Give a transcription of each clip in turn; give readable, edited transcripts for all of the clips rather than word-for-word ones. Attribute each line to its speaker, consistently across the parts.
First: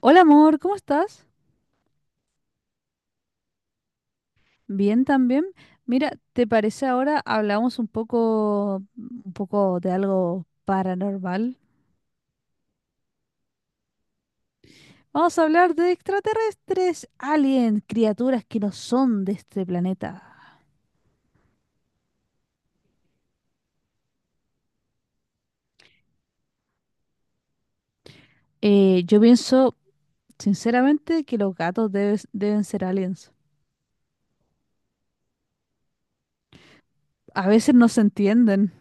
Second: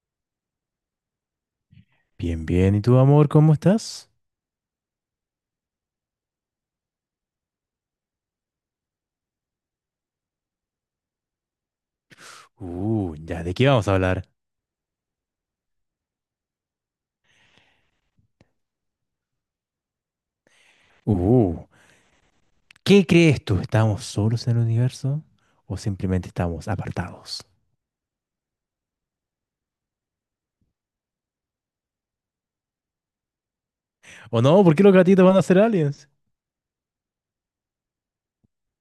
Speaker 1: Hola amor, ¿cómo estás?
Speaker 2: Bien, bien. ¿Y tú, amor, cómo estás?
Speaker 1: Bien también. Mira, ¿te parece ahora hablamos un poco de algo paranormal?
Speaker 2: Ya, ¿de qué vamos a hablar?
Speaker 1: Vamos a hablar de extraterrestres, aliens, criaturas que no son de este planeta.
Speaker 2: Uh, ¿Qué crees tú? ¿Estamos solos en el universo? ¿O simplemente estamos apartados?
Speaker 1: Yo pienso, sinceramente, que los gatos deben ser aliens.
Speaker 2: ¿O no? ¿Por qué los gatitos van a ser aliens?
Speaker 1: A veces no se entienden.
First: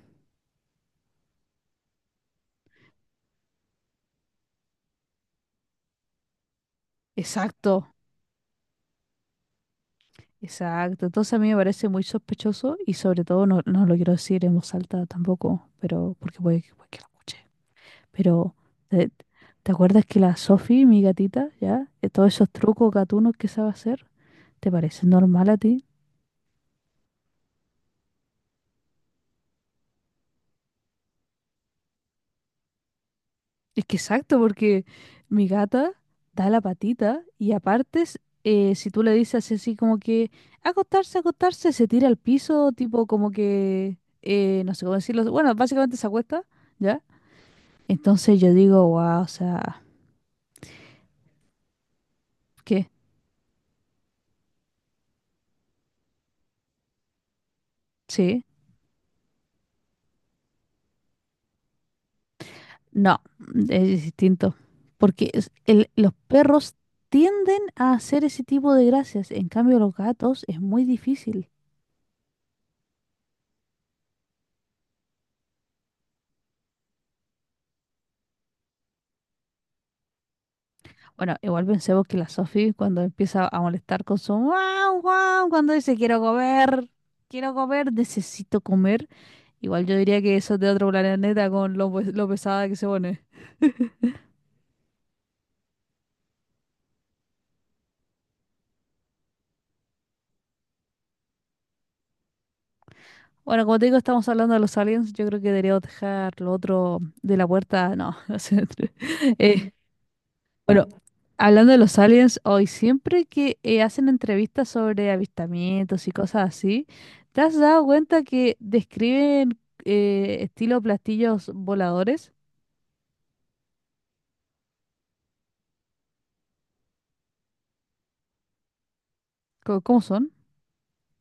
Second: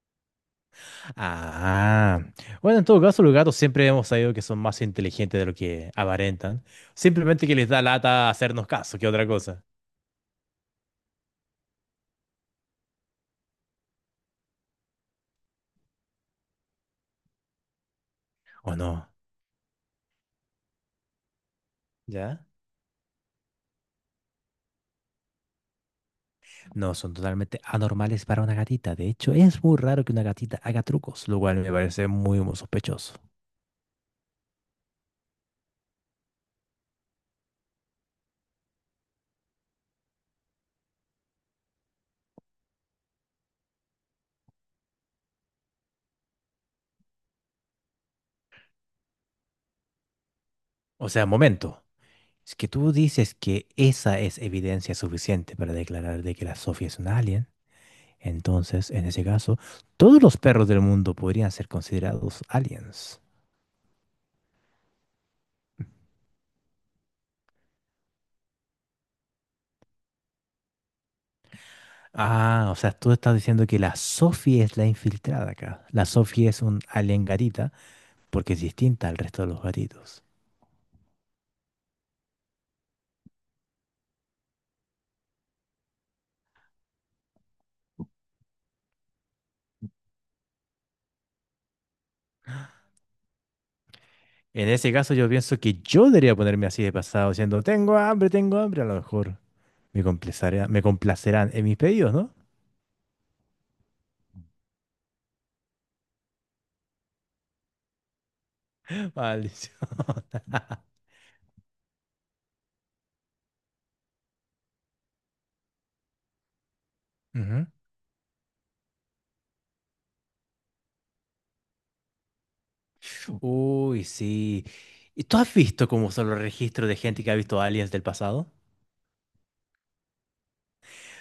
Speaker 2: Ah, bueno, en todo caso, los gatos siempre hemos sabido que son más inteligentes de lo que aparentan. Simplemente que les
Speaker 1: Exacto,
Speaker 2: da lata hacernos caso, que otra cosa.
Speaker 1: exacto. Entonces a mí me parece muy sospechoso y sobre todo no lo quiero decir en voz alta tampoco, pero porque puede que lo escuche. Pero,
Speaker 2: ¿O
Speaker 1: eh,
Speaker 2: no?
Speaker 1: ¿te acuerdas que la Sophie, mi gatita, ya, todos
Speaker 2: ¿Ya?
Speaker 1: esos trucos gatunos que sabe hacer, ¿te parece normal a ti?
Speaker 2: No, son totalmente anormales para una gatita. De hecho, es muy raro que una gatita haga trucos, lo cual me parece muy, muy sospechoso.
Speaker 1: Es que exacto, porque mi gata da la patita y aparte, si tú le dices así como que acostarse, acostarse, se tira al piso, tipo como que, no sé cómo decirlo, bueno, básicamente se acuesta, ¿ya? Entonces yo digo, wow, o sea,
Speaker 2: O sea, momento. Es que
Speaker 1: ¿qué?
Speaker 2: tú dices que esa es evidencia suficiente para declarar de que la Sofía es un alien.
Speaker 1: Sí.
Speaker 2: Entonces, en ese caso, todos los perros del mundo podrían ser considerados aliens.
Speaker 1: No, es distinto. Porque los perros tienden a hacer ese tipo de gracias. En cambio, los gatos es muy difícil.
Speaker 2: Ah, o sea, tú estás diciendo que la Sophie es la infiltrada acá. La Sophie es un alien gatita porque es distinta al resto de los gatitos.
Speaker 1: Bueno, igual pensemos que la Sophie cuando empieza a molestar con su guau, guau, cuando dice quiero comer, necesito comer. Igual yo diría que eso es de otro planeta con lo pesada que se pone.
Speaker 2: En ese caso, yo pienso que yo debería ponerme así de pasado, diciendo, tengo hambre, tengo hambre. A lo mejor me complacerán en mis pedidos, ¿no?
Speaker 1: Bueno, como te digo, estamos hablando de los aliens. Yo creo que deberíamos dejar lo otro de la puerta. No, no sé.
Speaker 2: Maldición.
Speaker 1: Eh, Bueno, hablando de los aliens, hoy siempre que hacen entrevistas sobre avistamientos y cosas así, ¿te has
Speaker 2: Ujú.
Speaker 1: dado cuenta que describen estilo platillos voladores?
Speaker 2: Uy, sí. ¿Y tú has visto cómo son los registros de gente que ha visto aliens del pasado?
Speaker 1: ¿Cómo, son?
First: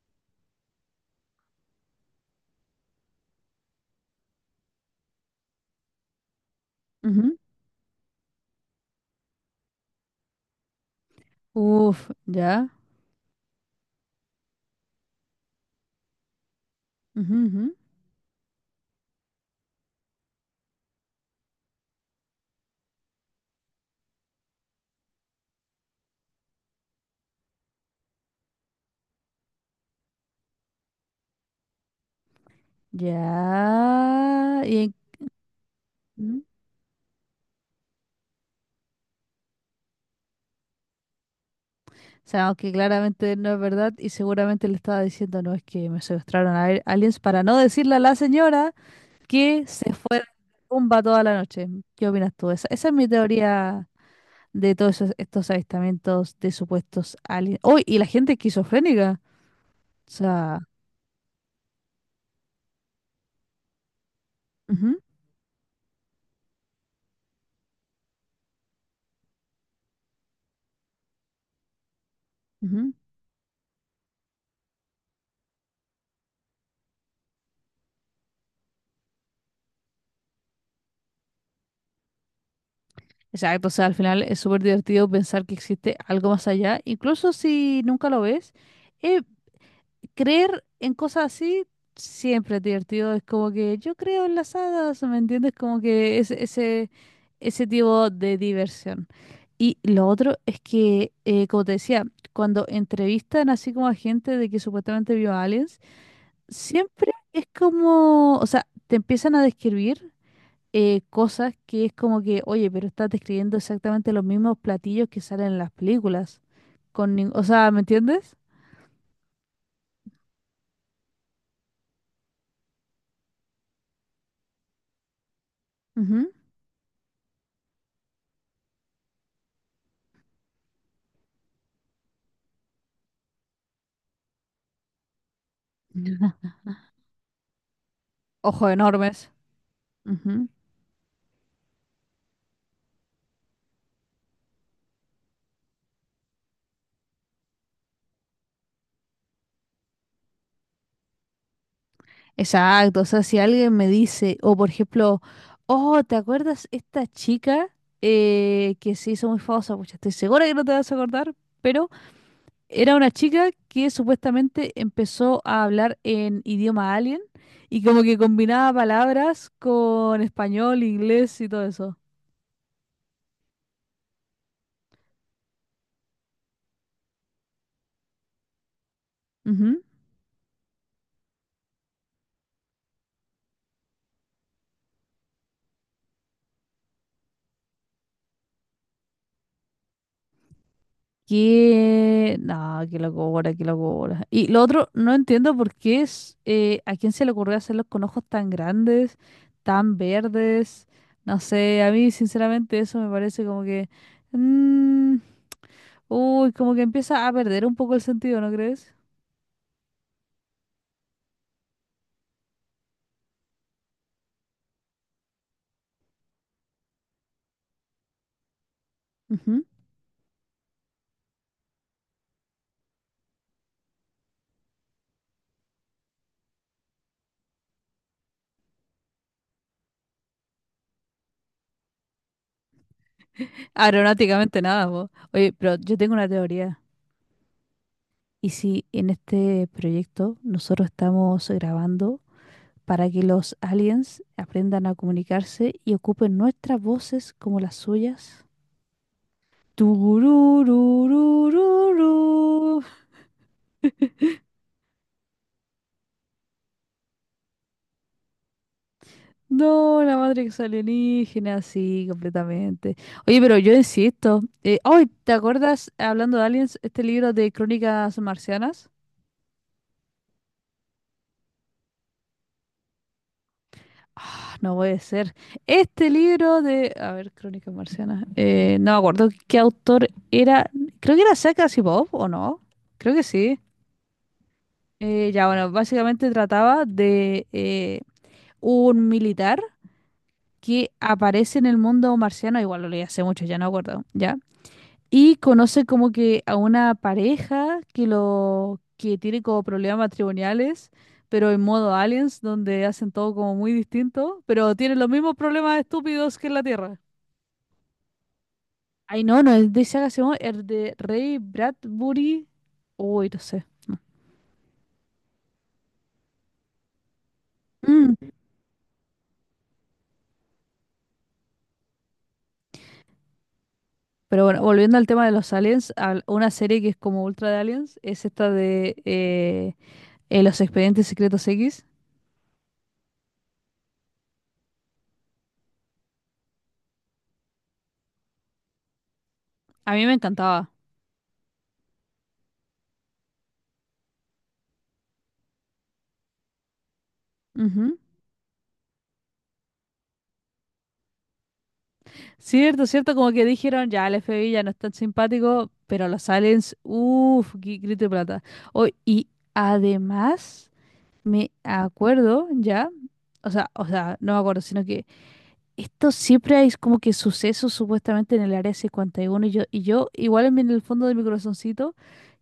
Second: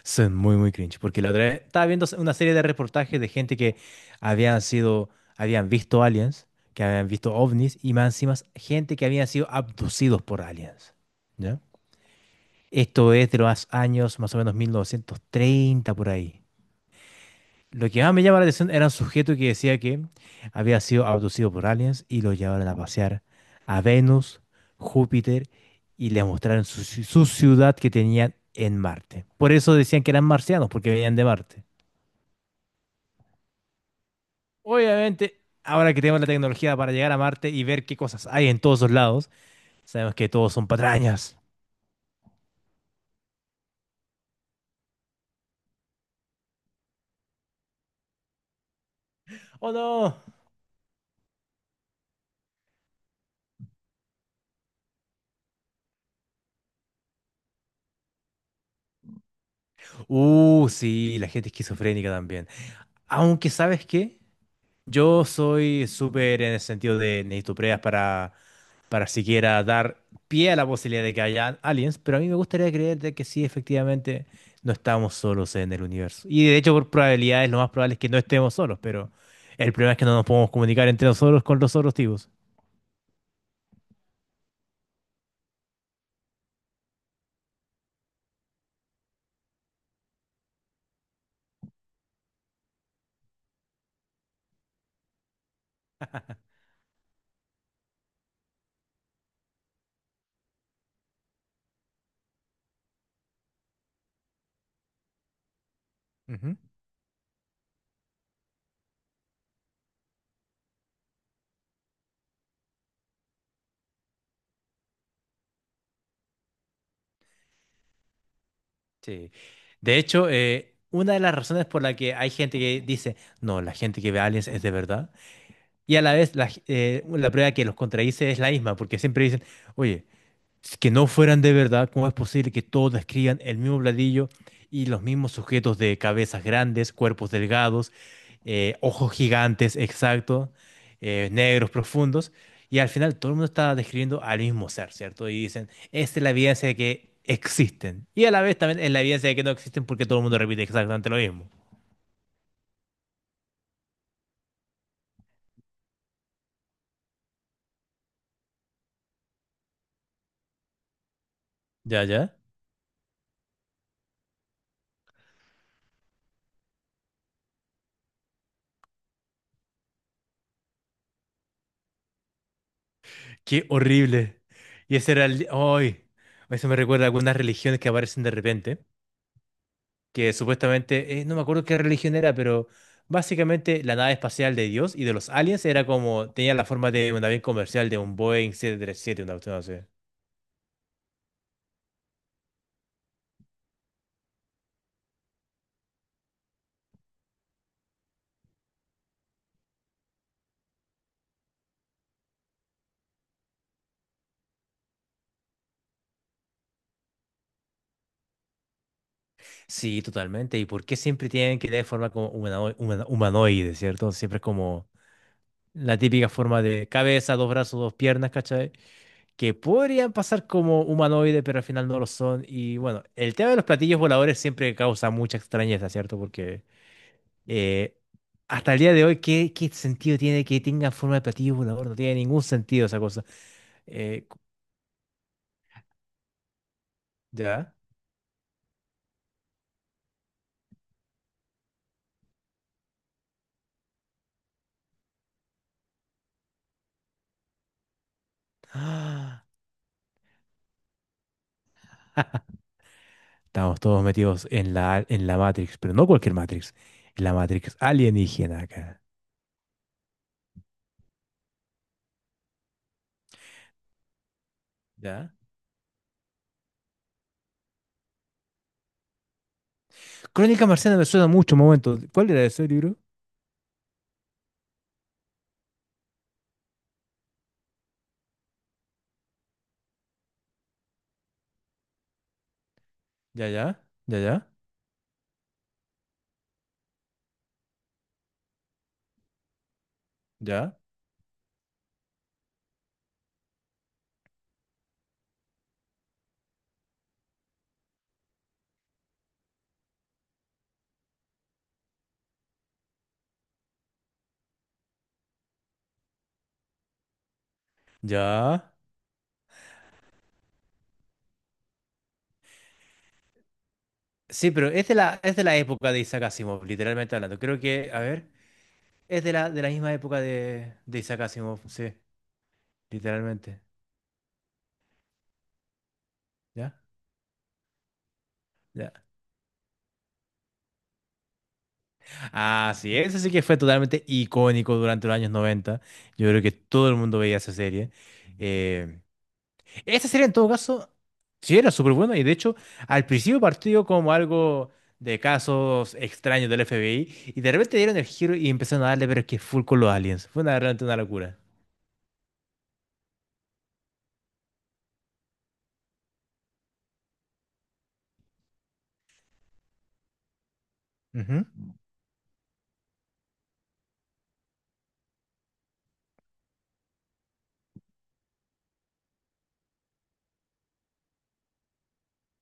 Speaker 2: Son muy, muy cringe, porque la otra vez estaba viendo una serie de reportajes de gente que habían sido, habían visto aliens, que habían visto
Speaker 1: Ujú.
Speaker 2: ovnis, y más encima gente que habían sido abducidos por aliens. ¿Ya?
Speaker 1: Uf, ya.
Speaker 2: Esto es de los años más o menos 1930 por ahí.
Speaker 1: Ujú, ujú.
Speaker 2: Lo que más me llama la atención era un sujeto que decía que había sido abducido por aliens y lo llevaron a pasear a Venus, Júpiter y le mostraron su, su ciudad que tenían en Marte. Por eso decían que eran marcianos, porque venían de Marte.
Speaker 1: Ya.
Speaker 2: Obviamente, ahora que tenemos la
Speaker 1: Ujú.
Speaker 2: tecnología para llegar a Marte y ver qué cosas hay en todos los lados, sabemos que todos son patrañas.
Speaker 1: O sea, aunque claramente no es verdad y seguramente le estaba diciendo, no, es que me secuestraron a aliens para no decirle a la señora que
Speaker 2: ¡Oh
Speaker 1: se
Speaker 2: no!
Speaker 1: fue de rumba toda la noche. ¿Qué opinas tú? Esa es mi teoría de estos avistamientos de supuestos aliens. ¡Oh! Y la gente esquizofrénica. O sea,
Speaker 2: Sí, la gente esquizofrénica también. Aunque, ¿sabes qué?
Speaker 1: ujú,
Speaker 2: Yo soy súper en el sentido de necesito pruebas para siquiera dar pie a la posibilidad de que haya aliens, pero a mí me gustaría
Speaker 1: ujú.
Speaker 2: creer de que sí, efectivamente, no estamos solos en el universo. Y de hecho, por probabilidades, lo más probable es que no estemos solos, pero el problema es que no nos podemos comunicar entre nosotros con los otros tipos.
Speaker 1: Exacto, o sea, al final es súper divertido pensar que existe algo más allá, incluso si nunca lo ves. Eh, Creer en cosas así siempre es divertido, es como que yo creo en las hadas, ¿me entiendes? Como que es, ese tipo de diversión. Y lo otro es que, como te decía, cuando entrevistan así como a gente de que supuestamente vio aliens,
Speaker 2: Ujú.
Speaker 1: siempre es como, o sea, te empiezan a describir cosas que es como que, oye, pero estás describiendo exactamente los mismos platillos que salen en las películas. O sea, ¿me entiendes?
Speaker 2: Sí. De hecho, una de las razones por la que hay gente que dice, no, la gente que ve aliens es de verdad, y a la
Speaker 1: Ujú.
Speaker 2: vez la, la prueba que los contradice es la misma, porque siempre dicen, oye, que no fueran de verdad, ¿cómo es posible que todos describan el mismo bladillo y los mismos sujetos de cabezas
Speaker 1: Ujú.
Speaker 2: grandes, cuerpos delgados,
Speaker 1: Ojos
Speaker 2: ojos
Speaker 1: enormes.
Speaker 2: gigantes,
Speaker 1: Ujú.
Speaker 2: exacto, negros profundos? Y al final todo el mundo está describiendo al mismo ser, ¿cierto? Y dicen, esta es la evidencia de que existen. Y a la vez también es la evidencia de que no existen porque todo el mundo repite exactamente lo mismo.
Speaker 1: Exacto, o sea, si alguien me dice, o por ejemplo, oh, ¿te acuerdas esta chica que se hizo muy famosa? Pues estoy segura que no te vas a acordar, pero
Speaker 2: Ya, ya.
Speaker 1: era una chica que supuestamente empezó a hablar en idioma alien y como que combinaba palabras con español, inglés y todo eso.
Speaker 2: Qué horrible. Y ese era el... ¡Ay! Eso me recuerda a algunas religiones que aparecen de repente
Speaker 1: Ujú.
Speaker 2: que supuestamente, no me acuerdo qué religión era, pero básicamente la nave espacial de Dios y de los aliens era como, tenía la forma de un avión comercial, de un Boeing 737, una cuestión así.
Speaker 1: Que... No, qué locura, qué locura. Y lo otro, no entiendo por qué es... ¿a quién se le ocurrió hacerlos con ojos tan grandes, tan verdes? No sé, a mí sinceramente eso me parece como que... mm, uy, como que empieza a perder un poco el sentido, ¿no crees?
Speaker 2: Sí, totalmente. ¿Y por qué siempre tienen que tener forma como humanoide, ¿cierto? Siempre es como la típica forma de cabeza, dos brazos, dos piernas, ¿cachai? Que podrían pasar como humanoide, pero al final no lo son. Y bueno, el tema de los platillos voladores siempre causa mucha extrañeza, ¿cierto? Porque... Eh, hasta el día de hoy, ¿qué, qué sentido tiene que tenga forma de platillo volador? No tiene ningún sentido esa cosa. Cu-
Speaker 1: Aeronáuticamente nada, po. Oye, pero yo tengo una teoría.
Speaker 2: ¿ya?
Speaker 1: ¿Y si en este proyecto nosotros estamos grabando para que los aliens aprendan a comunicarse y ocupen nuestras voces como las suyas?
Speaker 2: Ah,
Speaker 1: Tururururururu.
Speaker 2: estamos todos metidos en la Matrix, pero no cualquier Matrix. La Matrix alienígena acá.
Speaker 1: No, la Matrix alienígena, sí, completamente. Oye, pero yo insisto. Ay, ¿te
Speaker 2: ¿Ya?
Speaker 1: acuerdas, hablando de aliens, este libro de Crónicas Marcianas?
Speaker 2: Crónica Marciana me suena mucho, un momento. ¿Cuál era ese libro?
Speaker 1: Ah, no puede ser. Este libro de, a ver, Crónicas Marcianas. No me acuerdo qué autor era. Creo que era Isaac Asimov, ¿o no? Creo que
Speaker 2: Ya,
Speaker 1: sí.
Speaker 2: ya, ya, ya,
Speaker 1: Ya, bueno, básicamente trataba de un militar
Speaker 2: ya,
Speaker 1: que aparece en el mundo marciano. Igual lo leí hace mucho, ya no me acuerdo. Ya y conoce como que a una pareja que lo que tiene como problemas matrimoniales, pero en modo aliens, donde hacen todo como muy distinto, pero tienen los mismos problemas estúpidos que en la Tierra.
Speaker 2: ya.
Speaker 1: Ay, no, es de Isaac Asimov, es de Ray Bradbury. Uy, no sé.
Speaker 2: Sí, pero es de la época de Isaac Asimov, literalmente hablando. Creo que, a ver,
Speaker 1: Mm.
Speaker 2: es de la misma época de Isaac Asimov, sí, literalmente.
Speaker 1: Pero bueno, volviendo al tema de los aliens, una
Speaker 2: ¿Ya?
Speaker 1: serie que es como ultra de aliens es esta
Speaker 2: Ya.
Speaker 1: de Los Expedientes Secretos X.
Speaker 2: Así es, así que fue totalmente icónico durante los años 90. Yo creo que todo el mundo veía esa serie. Eh,
Speaker 1: A mí
Speaker 2: esa
Speaker 1: me
Speaker 2: serie, en todo
Speaker 1: encantaba.
Speaker 2: caso, sí era súper buena y de hecho, al principio partió como algo de casos extraños del FBI y de repente dieron
Speaker 1: Ujú.
Speaker 2: el giro y empezaron a darle, pero es que full con los aliens. Fue una, realmente una locura.
Speaker 1: Cierto, cierto, como que dijeron, ya el FBI ya no es tan simpático, pero los aliens, uff, grito de plata. Oh, y además,
Speaker 2: Ujú,
Speaker 1: me acuerdo ya, no me acuerdo, sino que esto siempre hay como que sucesos supuestamente en el área 51 y uno y yo igual en en el fondo de mi corazoncito,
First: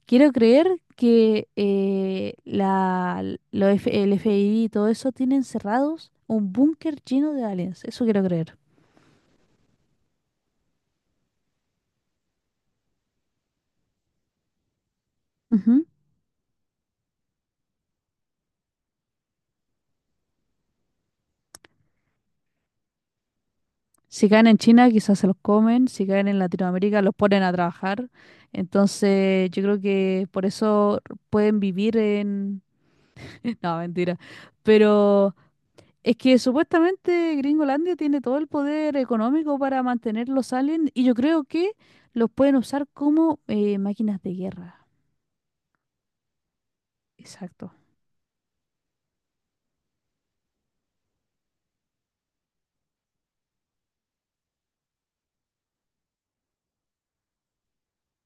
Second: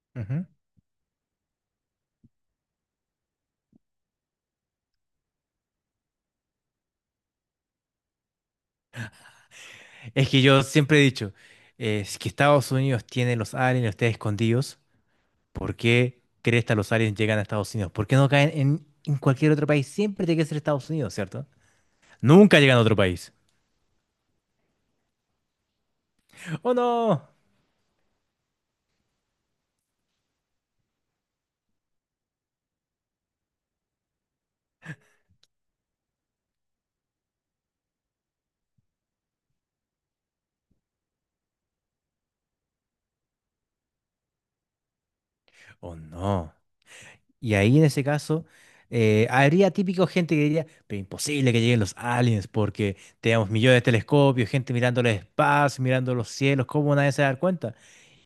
Speaker 1: quiero
Speaker 2: ujú.
Speaker 1: creer que la, el FBI y todo eso tienen cerrados un búnker lleno de aliens, eso quiero creer.
Speaker 2: Es que yo siempre he dicho, si es que Estados Unidos tiene los aliens, los tiene escondidos, ¿por qué crees que los aliens llegan a Estados Unidos? ¿Por qué no caen en cualquier otro país? Siempre tiene que ser Estados Unidos, ¿cierto? Nunca llegan a otro país.
Speaker 1: Si caen en China, quizás se los comen, si caen en
Speaker 2: ¡Oh
Speaker 1: Latinoamérica, los
Speaker 2: no!
Speaker 1: ponen a trabajar. Entonces, yo creo que por eso pueden vivir en... No, mentira. Pero es que supuestamente Gringolandia tiene todo el poder económico para mantener los aliens y yo creo que los pueden usar como máquinas de guerra.
Speaker 2: ¡Oh no! Y
Speaker 1: Exacto.
Speaker 2: ahí en ese caso, habría típico gente que diría, pero imposible que lleguen los aliens porque tenemos millones de telescopios, gente mirando el espacio, mirando los cielos, ¿cómo nadie se va a dar cuenta?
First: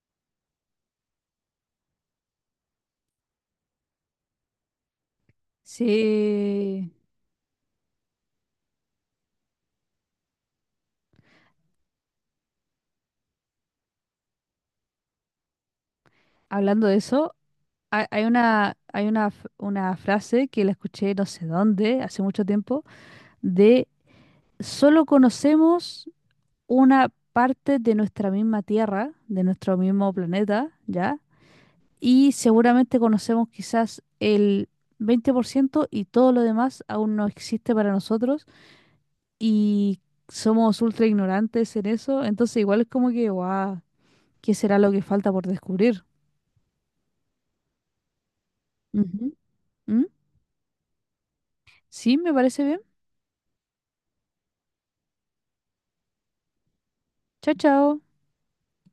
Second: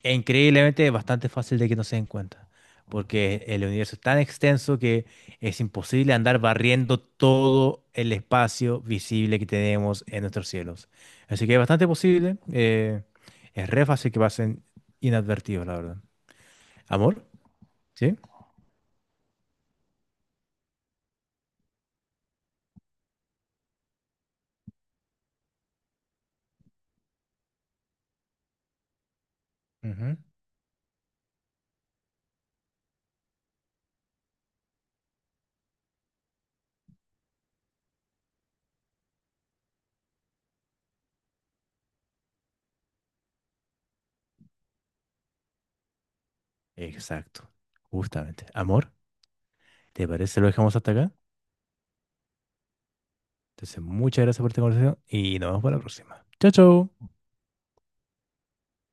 Speaker 2: E increíblemente es bastante fácil de que no se den cuenta, porque el universo es tan extenso que es imposible andar
Speaker 1: Sí,
Speaker 2: barriendo todo el espacio visible que tenemos en nuestros cielos. Así que es bastante posible, es re fácil que pasen inadvertidos, la verdad.
Speaker 1: hablando de
Speaker 2: ¿Amor?
Speaker 1: eso,
Speaker 2: Sí.
Speaker 1: hay una, una frase que la escuché no sé dónde, hace mucho tiempo, de solo conocemos una parte de nuestra misma Tierra, de nuestro mismo
Speaker 2: Ujú.
Speaker 1: planeta, ¿ya? Y seguramente conocemos quizás el 20% y todo lo demás aún no existe para nosotros y somos ultra ignorantes en eso, entonces igual es como que, guau, ¿qué será lo que falta por descubrir?
Speaker 2: Exacto, justamente. Amor,
Speaker 1: Ujú. ¿Mm?
Speaker 2: ¿te parece si lo dejamos hasta acá?
Speaker 1: Sí, me parece bien.
Speaker 2: Entonces, muchas gracias por esta conversación y nos vemos para la próxima. Chao, chao.
Speaker 1: Chao, chao.